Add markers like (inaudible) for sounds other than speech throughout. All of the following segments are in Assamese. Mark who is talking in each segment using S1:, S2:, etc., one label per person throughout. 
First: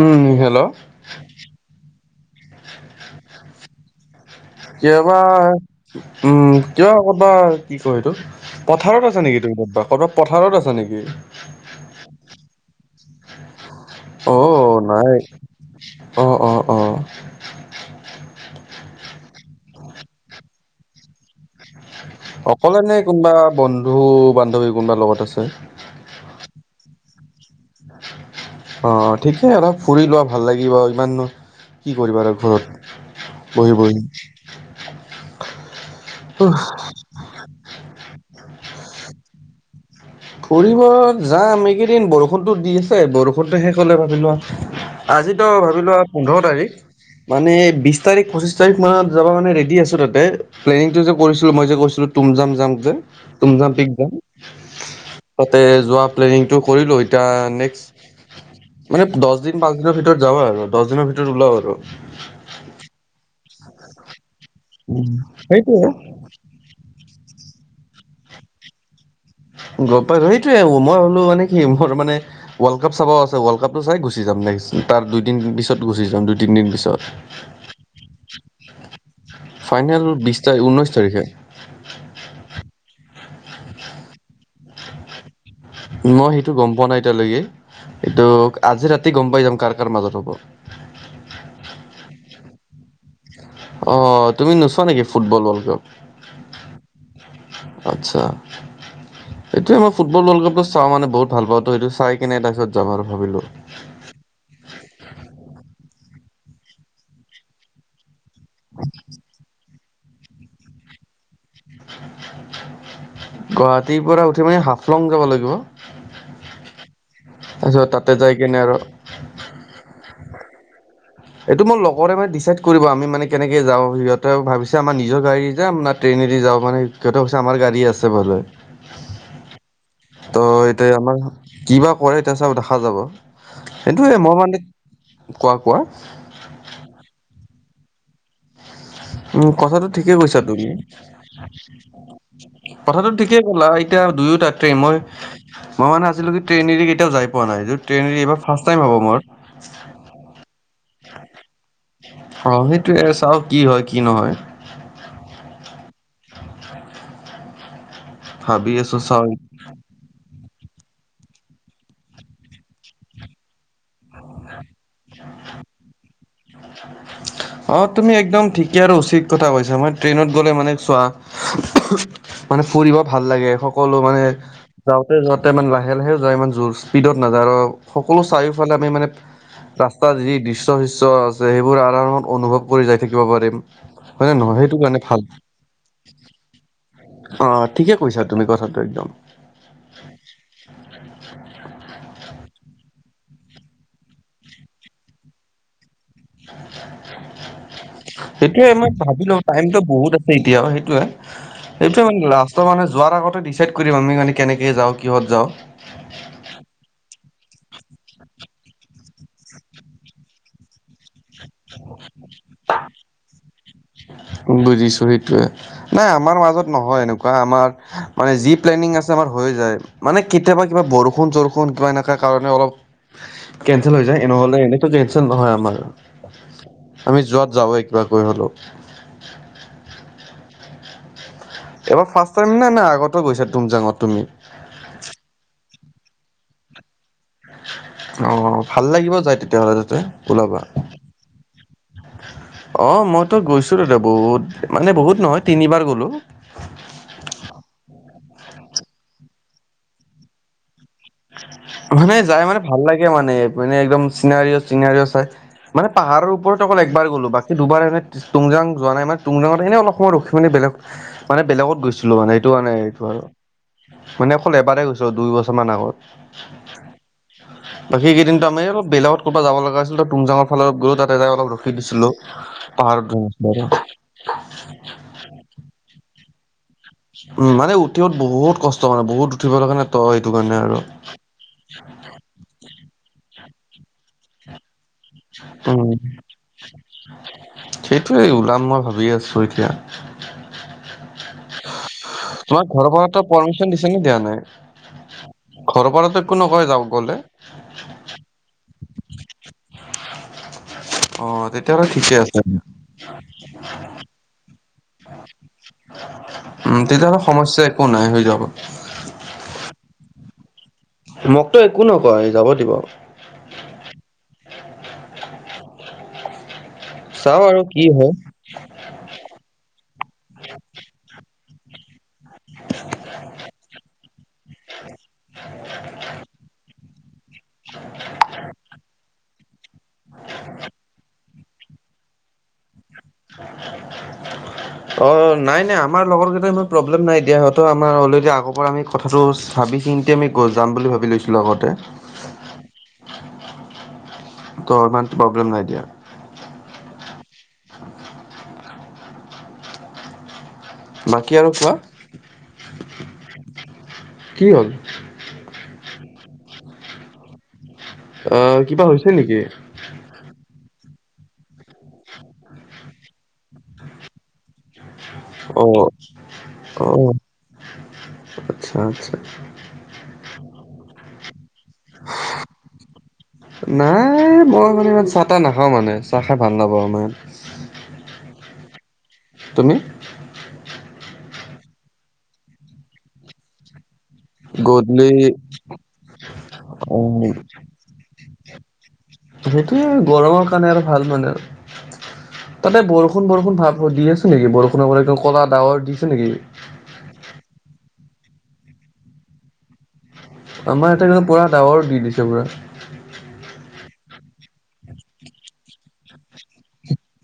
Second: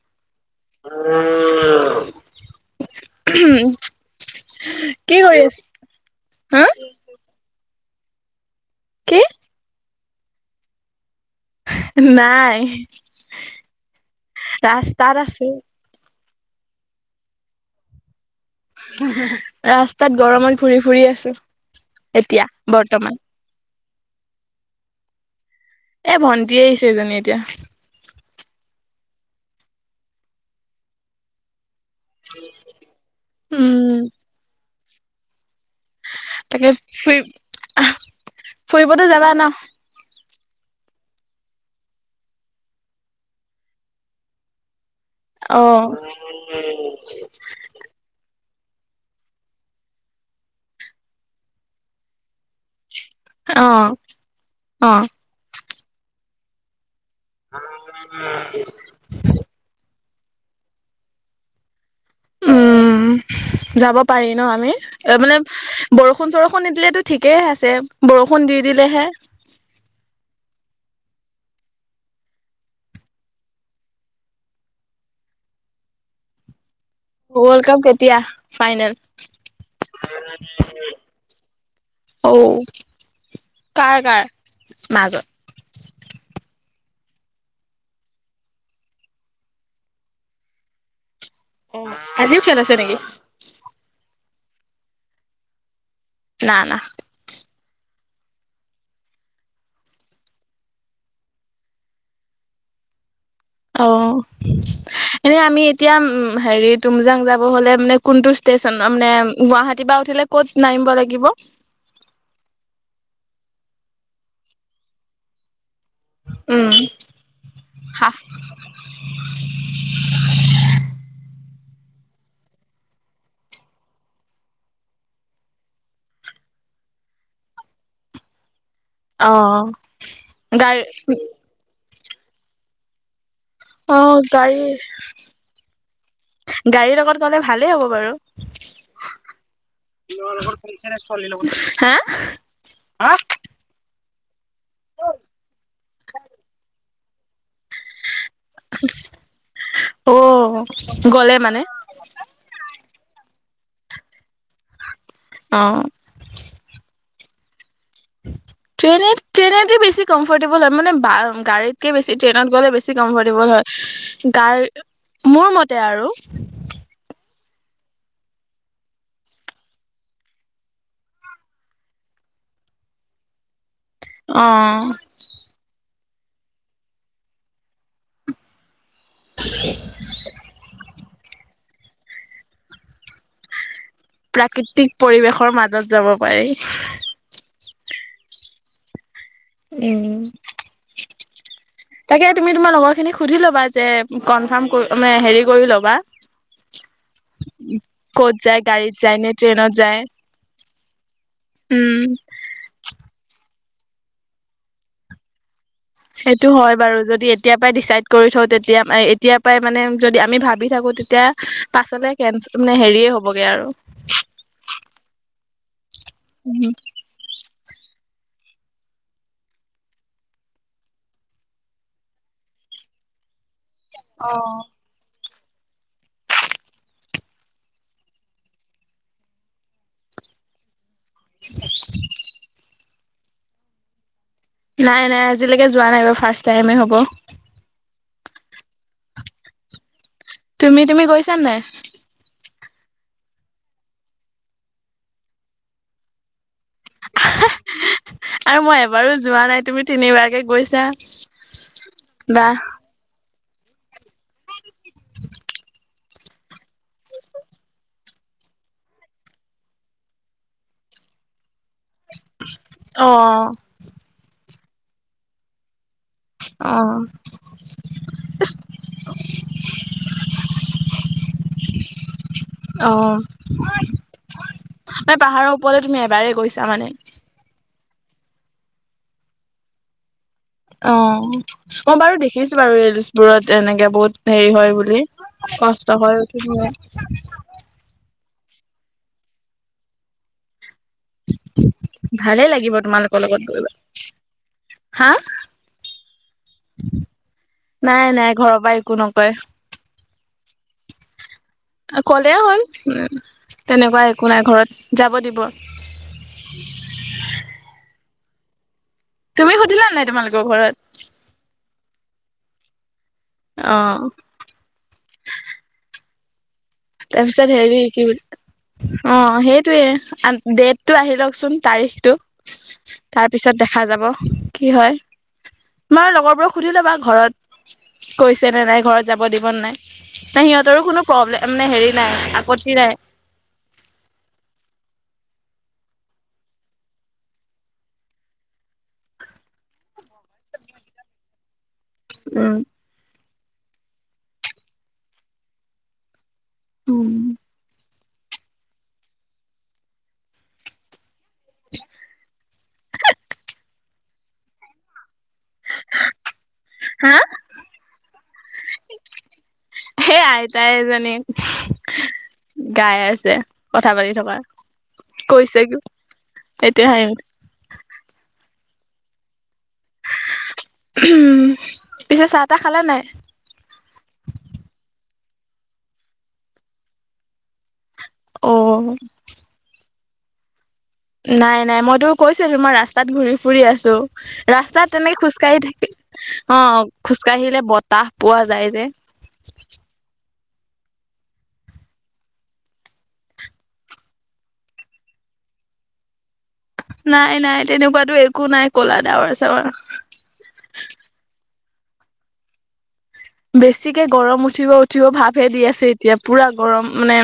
S1: উম হেল্ল'
S2: উ
S1: কিয়
S2: কি
S1: বা
S2: কৰি আছ
S1: উম
S2: হা
S1: কিয় কৰবা কি কয় এইটো পথাৰত আছে
S2: কি
S1: নেকি ত কৰবাত পথাৰত আছা নেকি?
S2: নাই
S1: অ নাই
S2: ৰাস্তাত আছো
S1: অ অ অ
S2: হে হে হে ৰাস্তাত গৰমত ঘুৰি ফুৰি আছো এতিয়া
S1: অকলে নে
S2: বৰ্তমান
S1: কোনোবা বন্ধু বান্ধৱী কোনোবা লগত আছে
S2: এ ভণ্টিয়ে আহিছে এইজনী এতিয়া।
S1: (unintelligible) অ ঠিকে অলপ ফুৰি লোৱা ভাল লাগিব ইমাননো কি কৰিবা আৰু ঘৰত বহি
S2: উম
S1: বহি।
S2: তাকে ফুৰি আহ ফুৰিবটো যাবা ন?
S1: ফুৰিব যাম। এইকেইদিন বৰষুণটো দি আছে বৰষুণটো শেষ হ'লে ভাবি লোৱা। আজি
S2: অ
S1: ত' ভাবি লোৱা পোন্ধৰ তাৰিখ মানে বিছ তাৰিখ পঁচিশ তাৰিখ মানত যাবা কাৰণে ৰেদি আছোঁ তাতে প্লেনিংটো যে কৰিছিলোঁ মই যে কৈছিলো টোমজাং যাম যে। তুমজাম
S2: অহ
S1: পিক যাম
S2: অঁ।
S1: তাতে যোৱা প্লেনিংটো কৰিলোঁ এতিয়া নেক্সট মানে দছ দিন পাঁচ দিনৰ ভিতৰত যাবা আৰু দছ দিনৰ ভিতৰত ওলাওঁ আৰু।
S2: উম যাব পাৰি ন আমি? এ মানে
S1: সেইটোৱে
S2: বৰ বৰষুণ চৰষুণ নিদিলেতো ঠিকেইে আছে বৰষুণ দি দিলেহে
S1: গ পাই সেইটোৱে মই হ'লো মানে কি মোৰ মানে ৱৰ্ল্ড কাপ চাব আ ৱৰ্ল্ডাপটো চাই গুচি যাম নেক্স তাৰ দুইদিন পিছত গুচি যাম দুই তিন দিন পছত
S2: ৱৰ্ল্ড কাপ কেতিয়া ফাইনেল
S1: ফাইনেল বিশ তাৰিখ ঊনৈছ তাৰিখে
S2: অঁ কাৰ কাৰ মাজত
S1: মই সেইটো গম পোৱা নাই এতিয়ালৈকে এইটো আজি ৰাতি গম পাই যাম কাৰ কাৰ মাজত হ'ব
S2: অ আজিও খেল আছে নেকি
S1: অ তুমি নোচোৱা নেকি ফুটবল ৱৰ্ল্ড কাপ
S2: না না
S1: আচ্ছা। এইটোয়ে মই ফুটবল ৱৰ্ল্ডকাপটো চওঁ মানে বহুত ভাল পাওঁ ত হেটো চাই কেনে এ তাৰ পিছত যাম আৰু ভাবিলো।
S2: অ এনে আমি এতিয়া উম হেৰি তুমজাং যাব হলে মানে কোনটো ষ্টে ষ্টেচন মানে গুৱাহাটীৰ পৰা উঠিলে ক'ত নামিব লাগিব।
S1: গুৱাহাটীৰ পৰা উঠি মানে হাফলং যাব লাগিব।
S2: উম
S1: তাৰপিছত তাতে যাই কিনে আৰু
S2: (unintelligible)
S1: এইটো মোৰ লগৰে মানে ডিচাইড কৰিব আমি মানে কেনেকে যাওঁ সিহঁতে ভাবিছে আমাৰ নিজৰ গাড়ীত যাম না ট্ৰেইনেদি যাওঁ মানে সিহঁতে ক হৈছে আমাৰ গাড়ী আছে ভালে,
S2: অ
S1: ত'
S2: গাড়ী
S1: এতিয়া আমাৰ কি বা কৰে এতিয়া চাওঁ দেখা যাব।
S2: অ
S1: সেইটোৱে মই মানে
S2: গাড়ী
S1: কোৱা কোৱা,
S2: গাড়ীৰ লগত গ'লে ভালেই হ'ব বাৰু।
S1: উম কথাটো ঠিকে কৈছা তুমি
S2: হা
S1: কথাটো ঠিকে, কলা এতিয়া দুয়োটা ট্ৰেইন মই মই মানে আছিলো কি ট্ৰেইন এৰি কেতিয়াও যাই পোৱা নাই য ট্ৰেইন এৰি এইবাৰ, ফাৰ্ষ্ট টাইম হব মোৰ,
S2: অ গ'লে মানে,
S1: অ সেইটোয়ে চাও কি হয় কি নহয়।
S2: অ
S1: ভাবি আছো
S2: ট্ৰেইনে
S1: চাওঁ।
S2: ট্ৰেইনে দি বেছি কমফৰ্টেবল হয় মানে বা গাড়ীতকে বেছি ট্ৰেইনত গ'লে বেছি কমফৰ্টেবল হয় গাৰী মোৰ মতে আৰু
S1: অ তুমি একদম ঠিকে আৰু উচিত কথা কৈছা মই ট্ৰেইনত গ'লে মানে চোৱা উমহ, মানে ফুৰিব ভাল লাগে সকলো মানে
S2: অ
S1: যাওঁতে ই মানে লাহে লাহে যায় ইমান জোৰ স্পীডত নাযায় আৰু সকলো চাৰিওফালে আমি মানে
S2: (unintelligible)
S1: ৰাস্তাৰ যি দৃশ্য শৃশ্য আছে সেইবোৰ আৰামত অনুভৱ কৰি যাই থাকিব পাৰিম। হয় নে নহয় সেইটো
S2: প্ৰাকৃতিক
S1: কাৰণে ভাল।
S2: পৰিৱেশৰ মাজত যাব পাৰি।
S1: অ ঠিকে কৈছা তুমি কথাটো একদম।
S2: উম।
S1: (inaudible)
S2: তাকে তুমি তোমাৰ লগৰ খিনিক সুধি ল'বা যে কনফাৰ্ম কৰি মে হেৰি কৰি ল'বা। ক'ত
S1: (inaudible)
S2: যায়
S1: সেইটোয়ে মই
S2: গাড়ীত যায় নে
S1: ভাবিলো
S2: ট্ৰেইনত
S1: টাইমটো
S2: যায়
S1: বহুত আছে এতিয়া সেইটোয়ে সেইটো
S2: উম
S1: মানে লাষ্ট। ত মানে যোৱাৰ আগতে ডিচাইড কৰিম আমি মানে কেনেকৈ যাওঁ কিহত যাওঁ।
S2: সেইটো হয় বাৰু যদি এতিয়াৰ পৰাই ডিচাইড কৰি থওঁ তেতিয়া এতিয়া পৰাই মানে যদি আমি ভাবি থাকো তেতিয়া পাছলে কে মানে হেৰিয়ে হ'বগে আৰু।
S1: বুজিছো সেইটোয়ে নাই আমাৰ মাজত নহয় এনেকু- কুৱা আমাৰ মানে যি প্লেনিং আছে আমাৰ হৈ যায়। মানে কেতিয়াবা কিবা বৰষুণ চৰষুণ কিবা এনেকুৱা কাৰণে অলপ কেঞ্চেল হৈ যায় এনেহলে এনেটো জেনচেন নহয় আমাৰ। আমি যোৱাত যাওঁ কিবা কৰি হ'লেও। এবাৰ ফাৰ্ষ্ট টাইম নে নাই আগতে গৈছা তুমজাঙত তুমি?
S2: নাই নাই আজিলৈকে যোৱা নাই বাৰু ফাৰ্ষ্ট টাইমে হ'ব।
S1: অ ভাল লাগিব যায় তেতিয়াহ'লে তাতে। ওলাবা
S2: তুমি তুমি গৈছা নাই?
S1: অ মইতো গৈছো তাতে বহুত মানে বহুত নহয় তিনিবাৰ গলোঁ।
S2: আৰু মই এবাৰো যোৱা নাই তুমি তিনিবাৰকে গৈছা।
S1: মানে যাই
S2: বাহ
S1: মানে ভাল লাগে মানে মানে একদম চিনাৰি চিনাৰিও চাই। মানে পাহাৰৰ ওপৰত অকল একবাৰ গলো বাকী দুবাৰ এনে তুংজাং যোৱা নাই মে তুংজাংত এনে অলপ সময় ৰখি মেলি বেলেগ মানে বেলেগত গৈছ- ছিলো মানে এইটো আৰ,
S2: অ
S1: মানে অকল এবাৰেই গৈছো দুই বছৰমান আগত।
S2: অ।
S1: (inaudible) বাকীকেইদিনটো আমি অলপ বেলেগত ক'ৰবাত যাব লগা আছিল ত তুংজাংত ফালত গও তাতেই অলপ ৰখি দিছিলোঁ।
S2: অ
S1: পাহাৰত ড বৰ-
S2: মানে পাহাৰৰ ওপৰলে তুমি এবাৰে গৈছা মানে।
S1: উম মানে উঠিওত বহুত কষ্ট মানে বহুত উঠিবৰ কাৰণে ত এইটো কাৰণে। আৰু।
S2: অ মই বাৰু দেখিছো বাৰু ৰিলচবোৰত এনেকে বহুত হেৰি হয় বুলি।
S1: উম,
S2: কষ্ট হৈ উঠি বই।
S1: সেইটোৱে ওলাম মই ভাবি আছো এতিয়া।
S2: ভালে
S1: তোমাক
S2: লাগিব
S1: ঘৰৰ
S2: তোমালোকৰ
S1: পৰা
S2: লগত গৈ
S1: পাৰ্মিশন দিছে নে দিয়া নাই?
S2: হা
S1: ঘৰৰ পৰাত একো নকয় যাওঁ গ'লে?
S2: নাই নাই ঘৰৰ পৰা একো নকয়।
S1: অ তেত-
S2: ক'লে হ'ল উ তেনেকুৱা একো নাই ঘৰত যাব দিব।
S1: উম তেতিয়াহ'লে সমস্যাই একো নাই হৈ যাব।
S2: তুমি সুধিলা নাই তোমালোকৰ ঘৰত?
S1: মোক তো একো নকয় যাব দিব।
S2: অ। তাৰ
S1: চাওঁ
S2: পিছৰত
S1: আৰু
S2: হেৰি কি
S1: হয়।
S2: অ সেইটোৱে আন ডেটটো আহি লওকচোন তাৰিখটো। তাৰ পিছত দেখা যাব। কি হয় তোমাৰ লগৰবোৰক সুধি লবা ঘৰত কৈছেনে নাই ঘৰত যাব দিব ন নাই? ন সিহঁতৰো কোনো প্ৰব্লেম মানে হেৰি নাই আপত্তি নাই।
S1: (inaudible)
S2: (inaudible)
S1: অ নাই নাই আমাৰ লগৰ কেইটা ইমান প্ৰব্লেম নাই দিয়া সিহঁতৰ আমাৰ অলৰেদি আগৰ পৰা আমি কথাটো চাবিছিংতে আমি গৈ যাম বুলি ভাবি লৈছিলোঁ আগতে
S2: উম।
S1: ত' ইমান প্ৰব্লেম নাই দিয়া।
S2: উম।
S1: বাকী আৰু কোৱা? কি হ'ল?
S2: হা?
S1: অ কিবা হৈছে নেকি?
S2: সেই আইতাই এজনি। গাই আছে কথা পাতি থকা। কৈছে কি
S1: অহ
S2: এতিয়া
S1: অহ
S2: হাঁহি উঠিছে।
S1: আচ্ছা আচ্ছা।
S2: উমহ, পিছে চাহ তাহ খালে নাই?
S1: নাই মই মানে ইমান চাহ তাহ নাখাওঁ মানে চাহ খাই ভাল নাপাওঁ ইমান।
S2: অঁ।
S1: তুমি?
S2: নাই নাই মইটো কৈছোঁৱে তোমাৰ ৰাস্তাত ঘূৰি ফুৰি আছোঁ। ৰাস্তাত
S1: গধূলি
S2: তেনেকে খোজকাঢ়ি থাকে অ খোজকাঢ়িলে বতাহ পোৱা যায় যে।
S1: সেইটোৱে আৰু গৰমৰ কাৰণে আৰু ভাল মানে আৰু। তাতে বৰষুণ বৰষুণ ভাৱ দি আছে নেকি? বৰষুণৰ পৰা একদম কলা ডাৱৰ দিছে নেকি?
S2: নাই নাই তেনেকুৱাটো একো নাই কলা ডাৱৰ চাৱৰ।
S1: আমাৰ ইয়াতে পুৰা ডাৱৰ দি দিছে পুৰা।
S2: বেছিকে গৰম উঠিব উঠিব ভাৱহে দি আছে এতিয়া পুৰা গৰম মানে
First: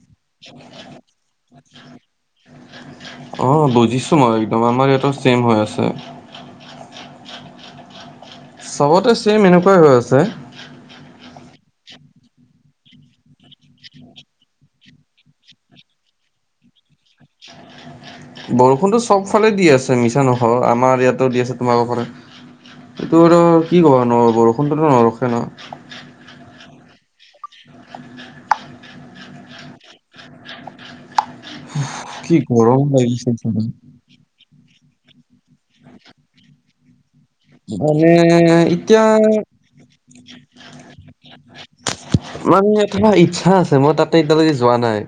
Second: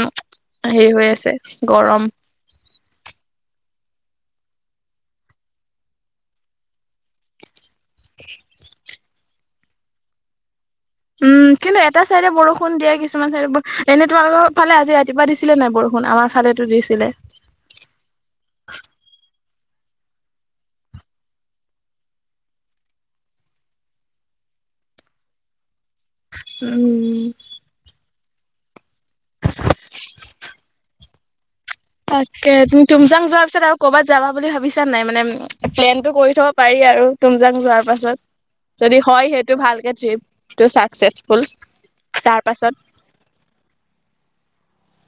S2: সেই হৈ আছে গৰম।
S1: অ বুজিছো মই দুমাহ মান ইয়াটো ছেম হৈ আছে।
S2: (unintelligible)
S1: চবতে ছেম এনেকুৱাই হৈ আছে।
S2: উম কিন্তু এটা চাইডে বৰষুণ দিয়ে কিছুমান চাইডে, এনে তোমালোকৰ ফালে আজি ৰাতিপুৱা দিছিলে নাই বৰষুণ? আমাৰ ফালেটো দিছিলে।
S1: (unintelligible) বৰষুণটো চবফালে দি আছে মিছা নকওঁ। আমাৰ ইয়াতো দি আছে তোমালোকৰ ফালে এইটো আৰু কি ক'বা ন বৰষুণটোতো নৰখে ন?
S2: উম।
S1: (unintelligible)
S2: তাকে তুমি
S1: গৰম
S2: টোমজাং
S1: লাগিছে
S2: যোৱাৰ পিছত আৰু ক'ৰবাত যাবা বুলি ভাবিছা নাই? মানে প্লেনটো কৰি থব পাৰি আৰু। টোমজাং যোৱাৰ
S1: মানে
S2: পাছত যদি
S1: এতিয়া
S2: হয় সেইটো ভালকে ট্ৰিপটো চাকছেচফুল। তাৰ
S1: মানে ধৰা ইচ্ছা আছে মই তাতে এতিয়ালৈকে যোৱা নাই।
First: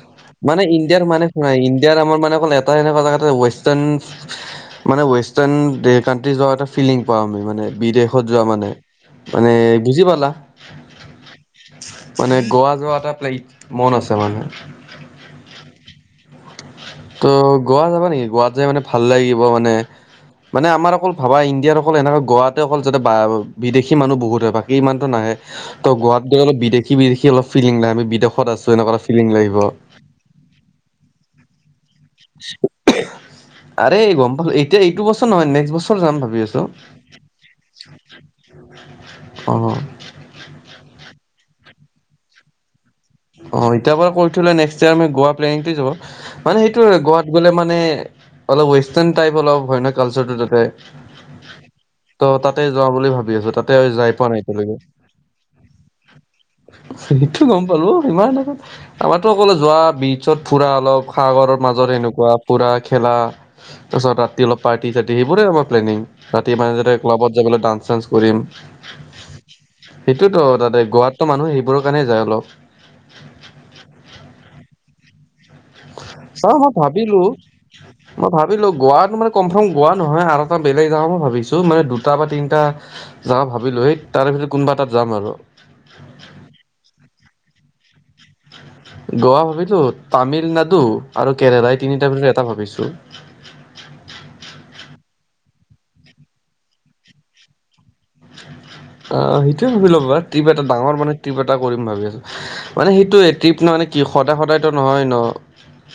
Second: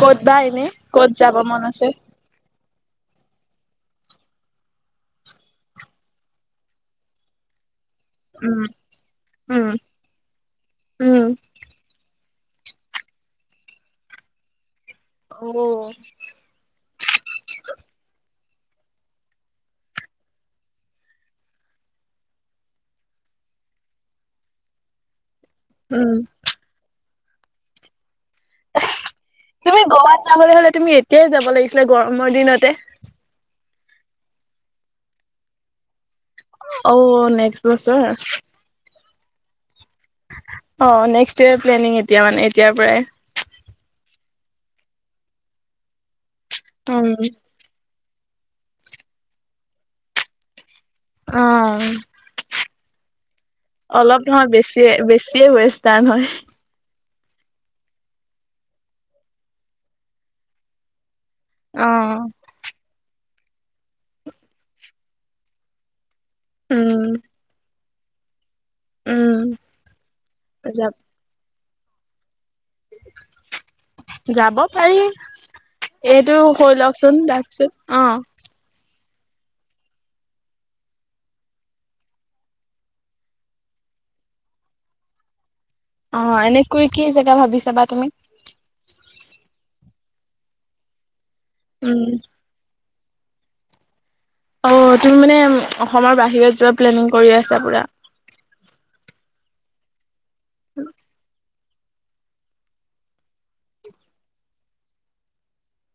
S2: ক'ত বা
S1: মানে
S2: এনে
S1: ইণ্ডিয়াৰ
S2: ক'ত
S1: মানে
S2: যাব
S1: শুনা
S2: মন আছে?
S1: ইণ্ডিয়াৰ আমাৰ মানে অকল এটা এনেকুৱা জেগা ৱেষ্টাৰ্ণ মানে ৱেষ্টাৰ্ণ দে কাণ্ট্ৰি যোৱাও এটা ফিলিং পাওঁ আমি মানে বিদেশ শত যোৱা
S2: উম,
S1: মানে মানে
S2: উম,
S1: বুজি পালা?
S2: উম।
S1: মানে গৱা যোৱা এটা প্লেন মন আছে মানে।
S2: অঁ।
S1: ত' গোৱাত যাবা নেকি? গোৱাত যাই মানে ভাল লাগিব মানে। মানে আমাৰ অকল ভাবা ইণ্ডিয়াৰ অকল এনেকা গোৱাতে অকল যাতে বা বিদেশী মানুহ বহুত হয় বাকী ইমানটো নাহে। ত'
S2: উম,
S1: গোৱাত গৈ অলপ বিদেশী বিদেশী অলপ ফিলিং লাগে আমি বিদেশত আছোঁ এনেকুৱা এটা ফিলিং লাগিব।
S2: তুমি গোৱাত যাবলৈ হ'লে তুমি এতিয়াই যাব লাগিছিলে গৰমৰ দিনতে।
S1: আৰে গম পালোঁ। এতিয়া এইটো বছৰ নহয় নেক্সট বছৰ যাম ভাবি আছোঁ।
S2: অ' নেক্সট বছৰ
S1: অঁ।
S2: অ নেক্সট ইয়েৰ প্লেনিং এতিয়া মানে এতিয়া পৰাই।
S1: অ এতিয়া পৰা কৈ থ'লে নেক্সট ইয়াৰ আমি গোৱা প্লেনিংটো যাব। মানে সেইটো
S2: উম
S1: গোৱাত গ'লে মানে অলপ ৱেষ্টাৰ্ণ টাইপ অলপ হয় কালচাৰটো তাতে।
S2: অ।
S1: ত তাতে যাওঁ বুলি ভাবি আছো তাতে যাই
S2: অলপ
S1: পোৱা নাই
S2: নহয়
S1: এতিয়ালৈকে
S2: বেছিয়ে বেছিয়ে ৱেষ্টাৰ্ণ হয়।
S1: সেইটো গম পালোঁ। ইমান আকত অকলে যোৱা বিচত ফুৰা অলপ সাগৰৰ মাজত সেনেকুৱা। পুৰা খেলা তাছত ৰাতি অলপ পাৰ্টি চাৰ্টি সেইবোৰে হ'ব প্লেনিং। ৰাতি মাজতে
S2: উম
S1: ক্লাবত যাবলে ডান্স চান্স কৰিম। সেইটোত তাতে
S2: যা যাব
S1: গোৱাতো মানুহ সেইবোৰৰ কাৰণে যায় অলপ।
S2: যাব পাৰি। এইটো
S1: চাও মই
S2: হৈ লওকচোন
S1: ভাবিলো
S2: দাকচত অ।
S1: মই ভাবিলো গোৱা মানে কনফাৰ্ম গোৱা নহয় আৰু এটা বেলেগ জেগা মই ভাবিছো মানে দুটা বা তিনটা জাগা ভাবিলো এইট তাৰে ভিতৰত কোনোবা এটাত যাম আৰু।
S2: অ এনেকৈ কি জেগা ভাবিছাবা তুমি?
S1: গোৱা ভাবিথোত তামিলনাডু আৰু কেৰেলা এই
S2: উম
S1: তিনিটাৰে ভিতৰত এটা ভাবিছো।
S2: অ তুমি মানে অসমৰ বাহিৰত যোৱা প্লেনিং কৰি আছা পুৰা।
S1: অ সেইটোৱে ভাবি ল'বা ট্টিপ এটা ডাঙৰ মানে ট্টিপ এট- টা কৰিম ভাবি আছো মানে সেইটো ট্টিপ ন মানে কি সদায় সদায় ত নহয় ন।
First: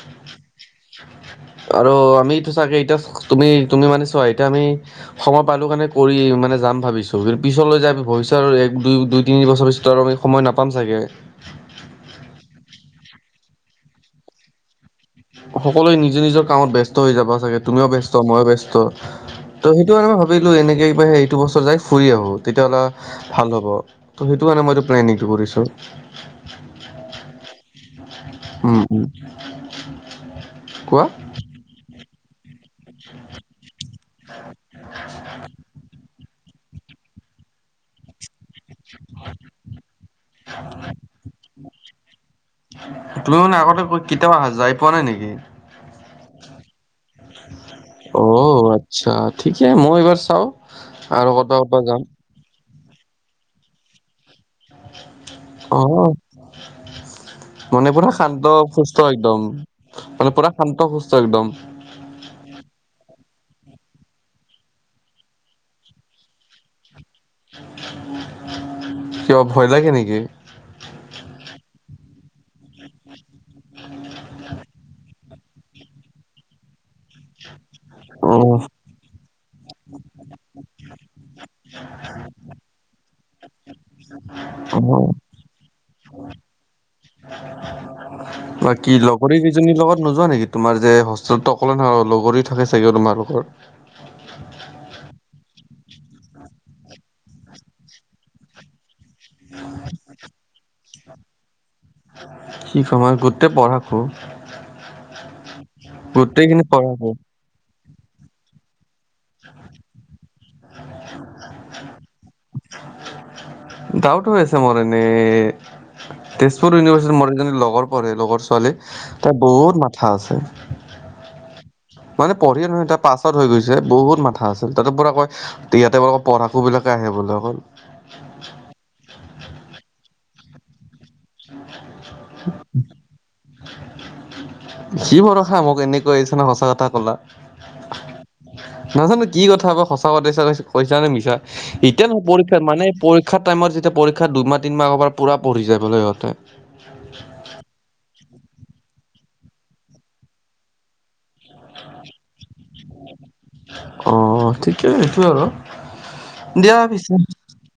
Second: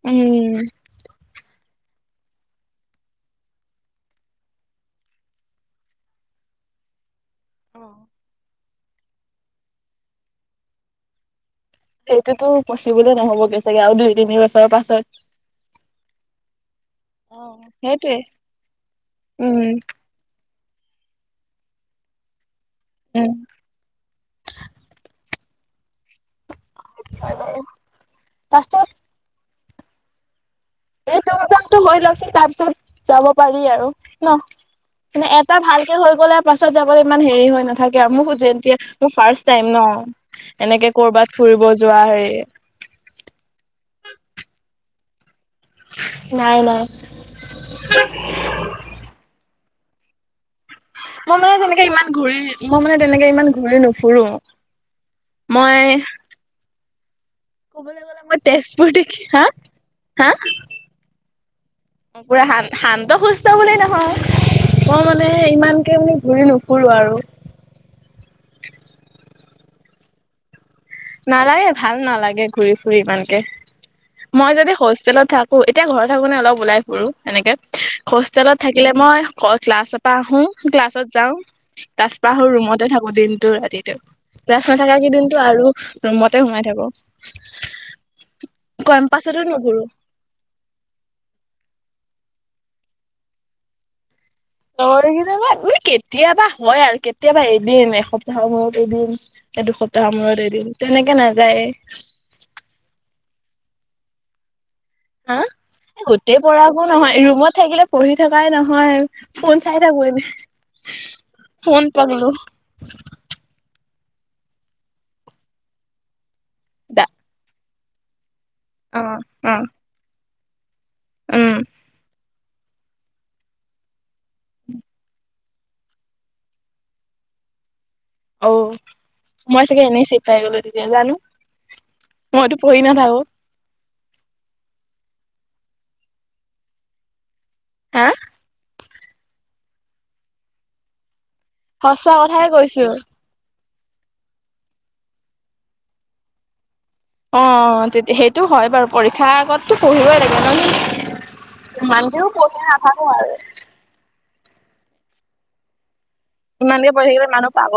S2: উম।
S1: আৰু আমিটো চাগে এতিয়া তুমি তুমি মানে চোৱা এতিয়া আমি সময় পালো কাৰণে কৰি মানে যাম ভাবিছো কি- পিছলৈ যায় ভৱিষ্যত আৰু এক দুই দুই তিনি বছৰ পিছত আৰু আমি সময় নাপাম চাগে।
S2: সেইটোতো পচিবোলে নহবগে চাগে আৰু দুই তিনি বছৰৰ পাছত।
S1: সকলোৱে নিজৰ নিজৰ কামত ব্যস্ত হৈ যাব
S2: অ
S1: চাগে তুমিও
S2: সেইটোৱে
S1: ব্যস্ত ময়ো ব্যস্ত।
S2: উম
S1: ত সেইটো কাৰনে মই ভাবিলো এনেকে কিবা সেইটো বছৰ যাই ফুৰি আহো। তেতিয়াহ'ল
S2: উম
S1: ভাল হ'ব ত সেইটো কাৰণে মই এটো প্লেনিংটো কৰিছোঁ।
S2: হয় বাৰু। পাছত
S1: উম উম। কো-
S2: উঠ বছৰটো হৈ ল চোন তাৰ পিছত যাব পাৰি আৰু। নহ? মানে এটা ভালকে হৈ গ'লে আৰু পাছত যাবলে ইমান হেৰি হৈ নাথাকে আৰু মোহু যেন। এতিয়া মো ফাৰ্ষ্ট টাইম ন? এনেকে কৰবাত ফুৰিব যোৱা হেৰি।
S1: তুমি মানে আগতে কেতিয়াও আহা যাই পোৱা নাই নেকি?
S2: নাই নাই।
S1: অ আচ্ছা ঠিকে মই এইবাৰ চাও।
S2: মই মানে তেনেকে ইমান ঘূৰি মই মানে তেনেকে ইমান ঘূৰি নুফুৰো। মই
S1: অহ। মানে
S2: ক'বলৈ
S1: পুৰা
S2: গ'লে মই
S1: শান্ত
S2: তেজপুৰ
S1: সুস্থ
S2: দেখি হা
S1: একদম,
S2: হা
S1: মানে পুৰা শান্ত সুস্থ একদম।
S2: পুৰা শান শান্ত সুস্থ বুলি নহয়। মই মানে ইমানকে মানে ঘূৰি নুফুৰো আৰু।
S1: কিয় ভয় লাগে নেকি?
S2: নালাগে ভাল নালাগে ঘূৰি ফুৰি ইমানকে। মই যদি হোষ্টেলত থাকো, এতিয়া ঘৰত থাকো নে অলপ ওলাই ফুৰো এনেকে।
S1: অ
S2: হোষ্টেলত থাকিলে মই ক্ল ক্লাছৰ পৰা আহো, ক্লাছত যাওঁ। ক্লাছ পা আহো ৰুমতে থাকো দিনটো ৰাতিটো। ক্লাছ নাথাকা
S1: অ
S2: কে দিন আৰু ৰুমতে সোমাই থাকো।
S1: বাকী লগৰী
S2: কেম্পাছতো
S1: কেইজনীৰ
S2: নুঘুৰো
S1: লগত নোয- যোৱা নেকি? তোমাৰ যে হোষ্টেল ত অকলে থাক লগৰী থাকে চাগে তোমাৰ লগৰ?
S2: লগৰীকেইটাবাত মানে কেতিয়াবা হয় আৰু কেতিয়াবা এদিন এসপ্তাহৰ মূৰত এদিন। এ দুসপ্তাহৰ মূৰত এদিন তেনেকে নাযায়ে।
S1: কি সময় গোটেই পঢ়াকো।
S2: হা গোটেই পঢ়াকো নহয়। ৰুমত থাকিলে পঢ়ি থকাই নহয়। ফোন চাই থাকো এনে। ফোন পাগলো।
S1: ডাউত হৈ আছে মোৰ এনেই। তেজপুৰ
S2: দা
S1: ইউনিভাৰ্ছিটি মোৰ এজনী লগৰ পঢ়ে লগৰ ছোৱালী।
S2: অ
S1: তাইৰ
S2: অ
S1: বহুত মাথা আছে।
S2: উম।
S1: মানে পঢ়িয়ে নহয় এতিয়া পাছ আউট হৈ গৈছে বহুত মাথা আছিল তাতো পৰা কয় ইয়াতে তোমালোকৰ পঢ়াকোঁ বিলাকে আহে বোলে অকল
S2: অ মই চাগে এনেই চিটা পাই গলো তেতিয়া জানো মইতো পঢ়ি নাথাকো
S1: সি ভৰসা মোক এনে কৈ আছা সঁচা কথা কলা
S2: হা
S1: নাজানো কি কথা বা সঁচা কথা কৈছা নে মিছা এতিয়া
S2: সঁচা
S1: নহয়
S2: কথাই
S1: পৰীক্ষাত মানে
S2: কৈছো
S1: পৰী ক্ষা টাইমৰ যেতিয়া পৰীক্ষা দুমাহ তিমাহ আগৰ পৰা পুৰা পঢ়িছে বোলে সিহঁতে।
S2: অ তেতি সেইটো হয় বাৰু পৰীক্ষা আগততো পঢ়িবই লাগে ন। ইমান কেও পঢ়ি নাথাকোঁ আৰু।
S1: অ ঠিকেই সেইটোৱে আৰু। দিয়া
S2: ইমানকে পঢ়ি
S1: পিছে।
S2: থাকিলে মানুহ পাগল